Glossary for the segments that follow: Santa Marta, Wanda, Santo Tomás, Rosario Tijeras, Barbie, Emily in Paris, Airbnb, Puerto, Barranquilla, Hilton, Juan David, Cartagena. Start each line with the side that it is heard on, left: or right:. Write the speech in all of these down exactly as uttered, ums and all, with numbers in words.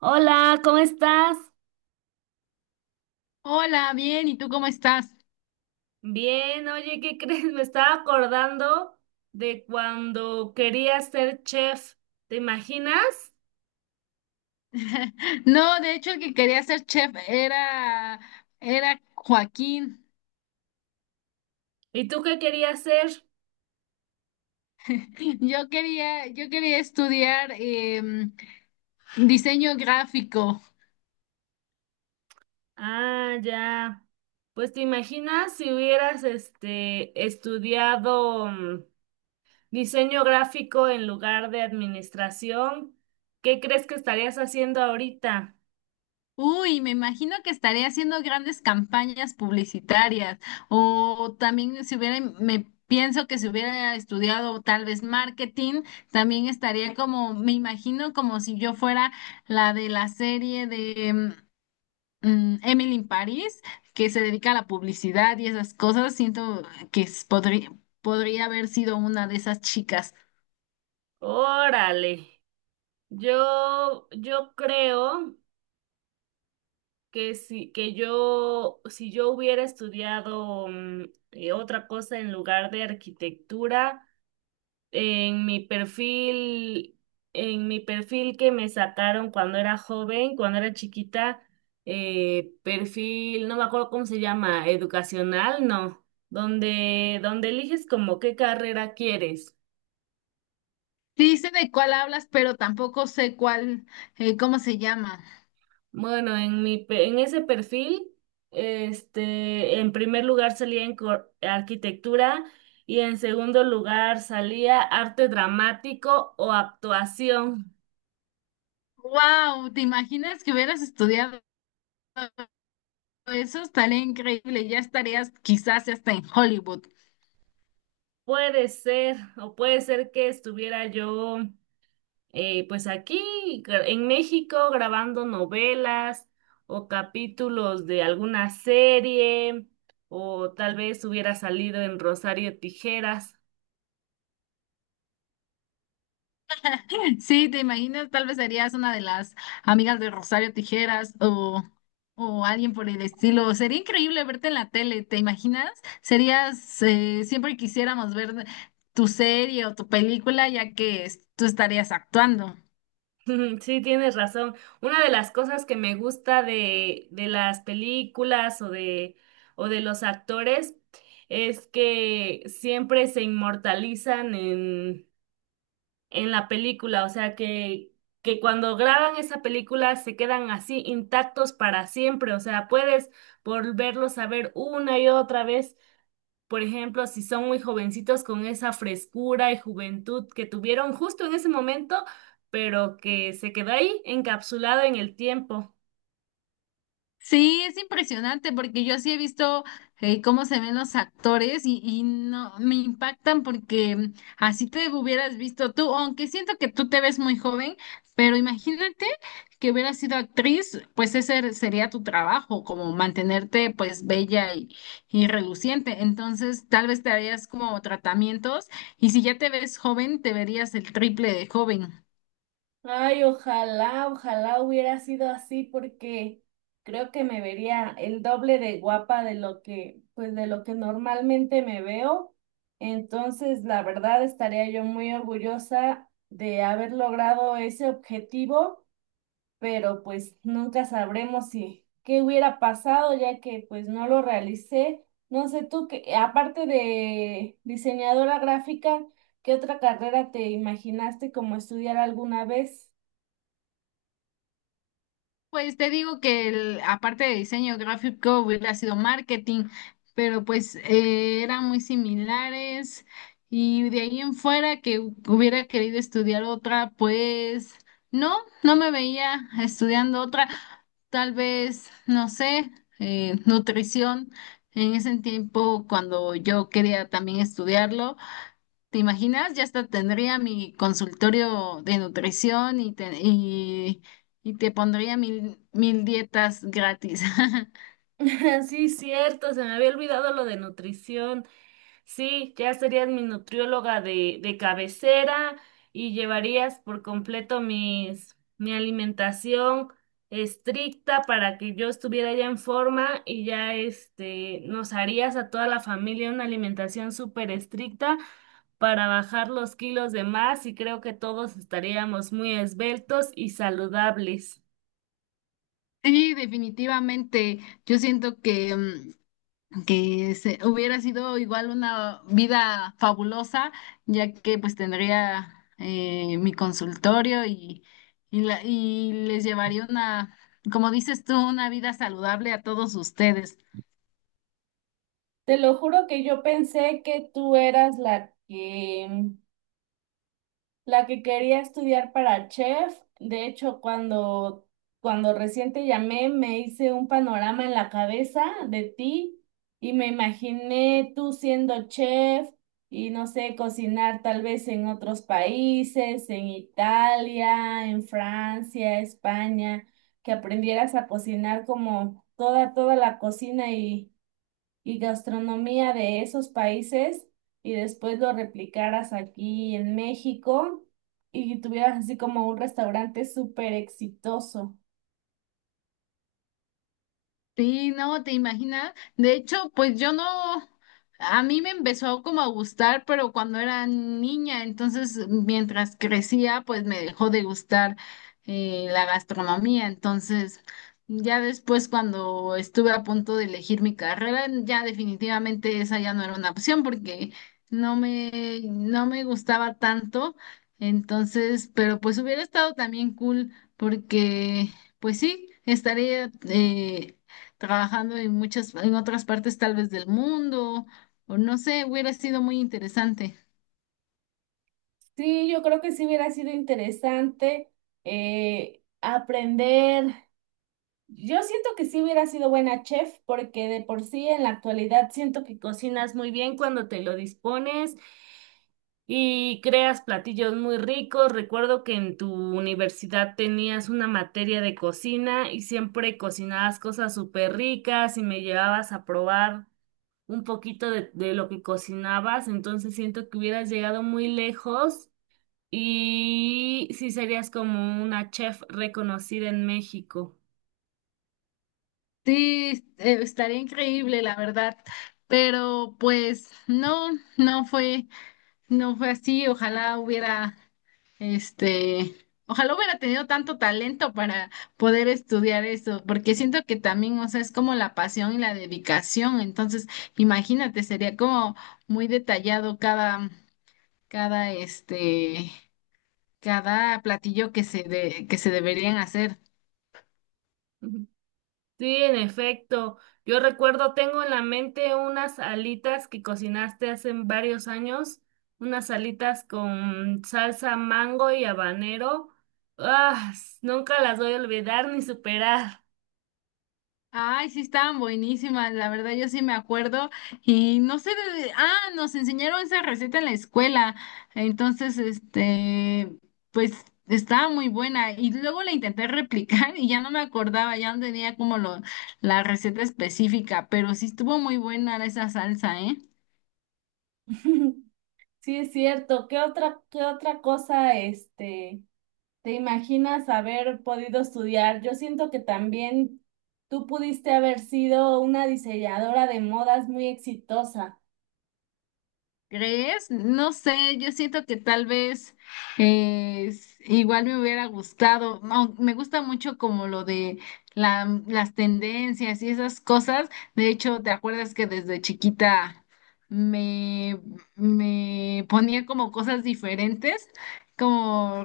right: Hola, ¿cómo estás?
left: Hola, bien, ¿y tú cómo estás?
right: Bien, oye, ¿qué crees? Me estaba acordando de cuando quería ser chef, ¿te imaginas?
left: No, de hecho el que quería ser chef era, era Joaquín.
right: ¿Y tú qué querías ser?
left: Yo quería, yo quería estudiar em, diseño gráfico.
right: Ah, ya. Pues te imaginas si hubieras este estudiado mm, diseño gráfico en lugar de administración, ¿qué crees que estarías haciendo ahorita?
left: Uy, me imagino que estaría haciendo grandes campañas publicitarias o también si hubiera, me pienso que si hubiera estudiado tal vez marketing, también estaría como, me imagino como si yo fuera la de la serie de... em, mm, Emily in Paris, que se dedica a la publicidad y esas cosas, siento que es- podría, podría haber sido una de esas chicas.
right: Órale. Yo yo creo que si que yo si yo hubiera estudiado mm, eh, otra cosa en lugar de arquitectura en mi perfil en mi perfil que me sacaron cuando era joven, cuando era chiquita, eh, perfil, no me acuerdo cómo se llama, educacional, no, donde donde eliges como qué carrera quieres.
left: Sí sé de cuál hablas, pero tampoco sé cuál, eh, cómo se llama.
right: Bueno, en mi, pe- en ese perfil, este, en primer lugar salía en cor- arquitectura y en segundo lugar salía arte dramático o actuación.
left: Wow, ¿te imaginas que hubieras estudiado eso? Estaría increíble, ya estarías quizás hasta en Hollywood.
right: Puede ser, o puede ser que estuviera yo, eh, pues aquí gra- en México grabando novelas o capítulos de alguna serie, o tal vez hubiera salido en Rosario Tijeras.
left: Sí, te imaginas, tal vez serías una de las amigas de Rosario Tijeras o, o alguien por el estilo. Sería increíble verte en la tele, ¿te imaginas? Serías, eh, siempre quisiéramos ver tu serie o tu película ya que es- tú estarías actuando.
right: Sí, tienes razón. Una de las cosas que me gusta de, de las películas o de, o de los actores es que siempre se inmortalizan en, en la película, o sea que, que cuando graban esa película se quedan así intactos para siempre, o sea, puedes volverlos a ver una y otra vez por ejemplo, si son muy jovencitos con esa frescura y juventud que tuvieron justo en ese momento, pero que se quedó ahí encapsulado en el tiempo.
left: Sí, es impresionante porque yo sí he visto eh, cómo se ven los actores y, y no me impactan porque así te hubieras visto tú, aunque siento que tú te ves muy joven, pero imagínate que hubieras sido actriz, pues ese er, sería tu trabajo, como mantenerte pues bella y, y reluciente. Entonces tal vez te harías como tratamientos y si ya te ves joven, te verías el triple de joven.
right: Ay, ojalá, ojalá hubiera sido así porque creo que me vería el doble de guapa de lo que, pues de lo que normalmente me veo. Entonces, la verdad, estaría yo muy orgullosa de haber logrado ese objetivo pero pues nunca sabremos si qué hubiera pasado ya que pues no lo realicé. No sé tú que aparte de diseñadora gráfica, ¿qué otra carrera te imaginaste como estudiar alguna vez?
left: Pues te digo que el- aparte de diseño gráfico hubiera sido marketing, pero pues eh, eran muy similares y de ahí en fuera que hubiera querido estudiar otra, pues no, no me veía estudiando otra, tal vez, no sé, eh, nutrición en ese tiempo cuando yo quería también estudiarlo. ¿Te imaginas? Ya hasta tendría mi consultorio de nutrición y te, y, y te pondría mil, mil dietas gratis.
right: Sí, cierto, se me había olvidado lo de nutrición. Sí, ya serías mi nutrióloga de, de cabecera y llevarías por completo mis, mi alimentación estricta para que yo estuviera ya en forma y ya este, nos harías a toda la familia una alimentación súper estricta para bajar los kilos de más y creo que todos estaríamos muy esbeltos y saludables.
left: Sí, definitivamente. Yo siento que, mm, que se, hubiera sido igual una vida fabulosa, ya que pues tendría eh, mi consultorio y, y, la- y les llevaría una, como dices tú, una vida saludable a todos ustedes.
right: Te lo juro que yo pensé que tú eras la que la que quería estudiar para chef, de hecho, cuando, cuando recién te llamé, me hice un panorama en la cabeza de ti y me imaginé tú siendo chef y no sé, cocinar tal vez en otros países, en Italia, en Francia, España, que aprendieras a cocinar como toda, toda la cocina y y gastronomía de esos países y después lo replicaras aquí en México y tuvieras así como un restaurante súper exitoso.
left: Sí, no, te imaginas. De hecho, pues yo no, a mí me empezó como a gustar, pero cuando era niña, entonces mientras crecía, pues me dejó de gustar eh, la gastronomía. Entonces, ya después cuando estuve a punto de elegir mi carrera, ya definitivamente esa ya no era una opción porque no me, no me gustaba tanto. Entonces, pero pues hubiera estado también cool porque, pues sí, estaría... eh, trabajando en muchas, en otras partes tal vez del mundo, o no sé, hubiera sido muy interesante.
right: Sí, yo creo que sí hubiera sido interesante eh, aprender. Yo siento que sí hubiera sido buena chef porque de por sí en la actualidad siento que cocinas muy bien cuando te lo dispones y creas platillos muy ricos. Recuerdo que en tu universidad tenías una materia de cocina y siempre cocinabas cosas súper ricas y me llevabas a probar un poquito de, de lo que cocinabas. Entonces siento que hubieras llegado muy lejos y sí serías como una chef reconocida en México.
left: Sí, eh, estaría increíble, la verdad. Pero pues no, no fue, no fue así. Ojalá hubiera, este, ojalá hubiera tenido tanto talento para poder estudiar eso, porque siento que también, o sea, es como la pasión y la dedicación. Entonces, imagínate, sería como muy detallado cada, cada, este, cada platillo que se de, que se deberían hacer.
right: Sí, en efecto. Yo recuerdo, tengo en la mente unas alitas que cocinaste hace varios años, unas alitas con salsa mango y habanero. Ah, s- nunca las voy a olvidar ni superar.
left: Ay, sí, estaban buenísimas, la verdad yo sí me acuerdo y no sé de... Ah, nos enseñaron esa receta en la escuela, entonces, este, pues estaba muy buena y luego la intenté replicar y ya no me acordaba, ya no tenía como lo, la receta específica, pero sí estuvo muy buena esa salsa, ¿eh?
right: Sí, es cierto. ¿Qué otra, ¿qué otra cosa, este, te imaginas haber podido estudiar? Yo siento que también tú pudiste haber sido una diseñadora de modas muy exitosa.
left: ¿Crees? No sé, yo siento que tal vez eh, s- igual me hubiera gustado, no, me gusta mucho como lo de la- las tendencias y esas cosas. De hecho, ¿te acuerdas que desde chiquita me, me ponía como cosas diferentes, como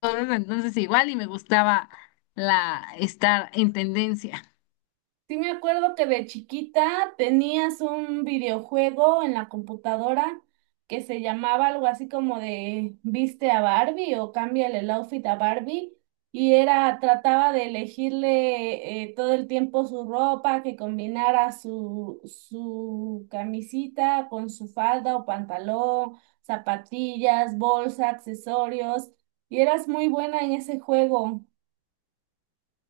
left: cosas entonces igual y me gustaba la estar en tendencia?
right: Sí me acuerdo que de chiquita tenías un videojuego en la computadora que se llamaba algo así como de viste a Barbie o cámbiale el outfit a Barbie y era trataba de elegirle eh, todo el tiempo su ropa que combinara su su camisita con su falda o pantalón, zapatillas, bolsa, accesorios y eras muy buena en ese juego.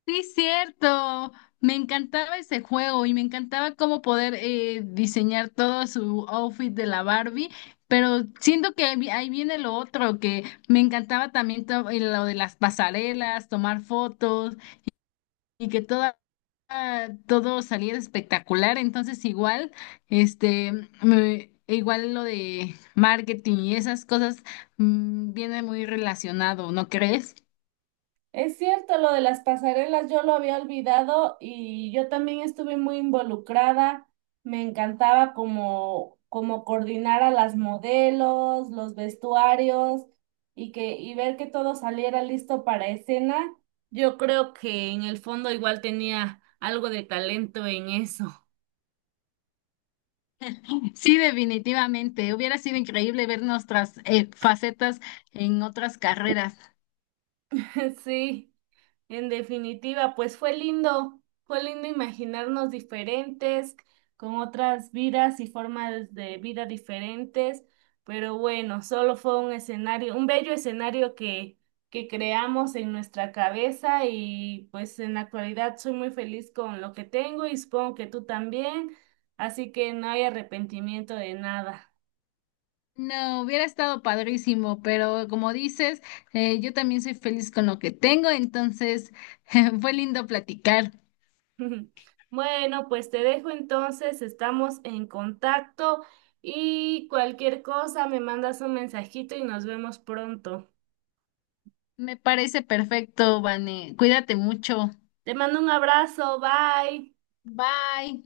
left: Sí, cierto. Me encantaba ese juego y me encantaba cómo poder eh, diseñar todo su outfit de la Barbie, pero siento que ahí vi- ahí viene lo otro, que me encantaba también to- eh, lo de las pasarelas, tomar fotos y que toda, ah, todo saliera espectacular. Entonces igual, este, me- igual lo de marketing y esas cosas mm, viene muy relacionado, ¿no crees?
right: Es cierto, lo de las pasarelas yo lo había olvidado y yo también estuve muy involucrada. Me encantaba como, como coordinar a las modelos, los vestuarios y que, y ver que todo saliera listo para escena. Yo creo que en el fondo igual tenía algo de talento en eso.
left: Sí, definitivamente. Hubiera sido increíble ver nuestras eh, facetas en otras carreras.
right: Sí. En definitiva, pues fue lindo, fue lindo imaginarnos diferentes, con otras vidas y formas de vida diferentes, pero bueno, solo fue un escenario, un bello escenario que, que creamos en nuestra cabeza y pues en la actualidad soy muy feliz con lo que tengo y supongo que tú también, así que no hay arrepentimiento de nada.
left: No, hubiera estado padrísimo, pero como dices, eh, yo también soy feliz con lo que tengo, entonces fue lindo platicar.
right: Bueno, pues te dejo entonces, estamos en contacto y cualquier cosa me mandas un mensajito y nos vemos pronto.
left: Me parece perfecto, Vane. Cuídate mucho.
right: Te mando un abrazo, bye.
left: Bye.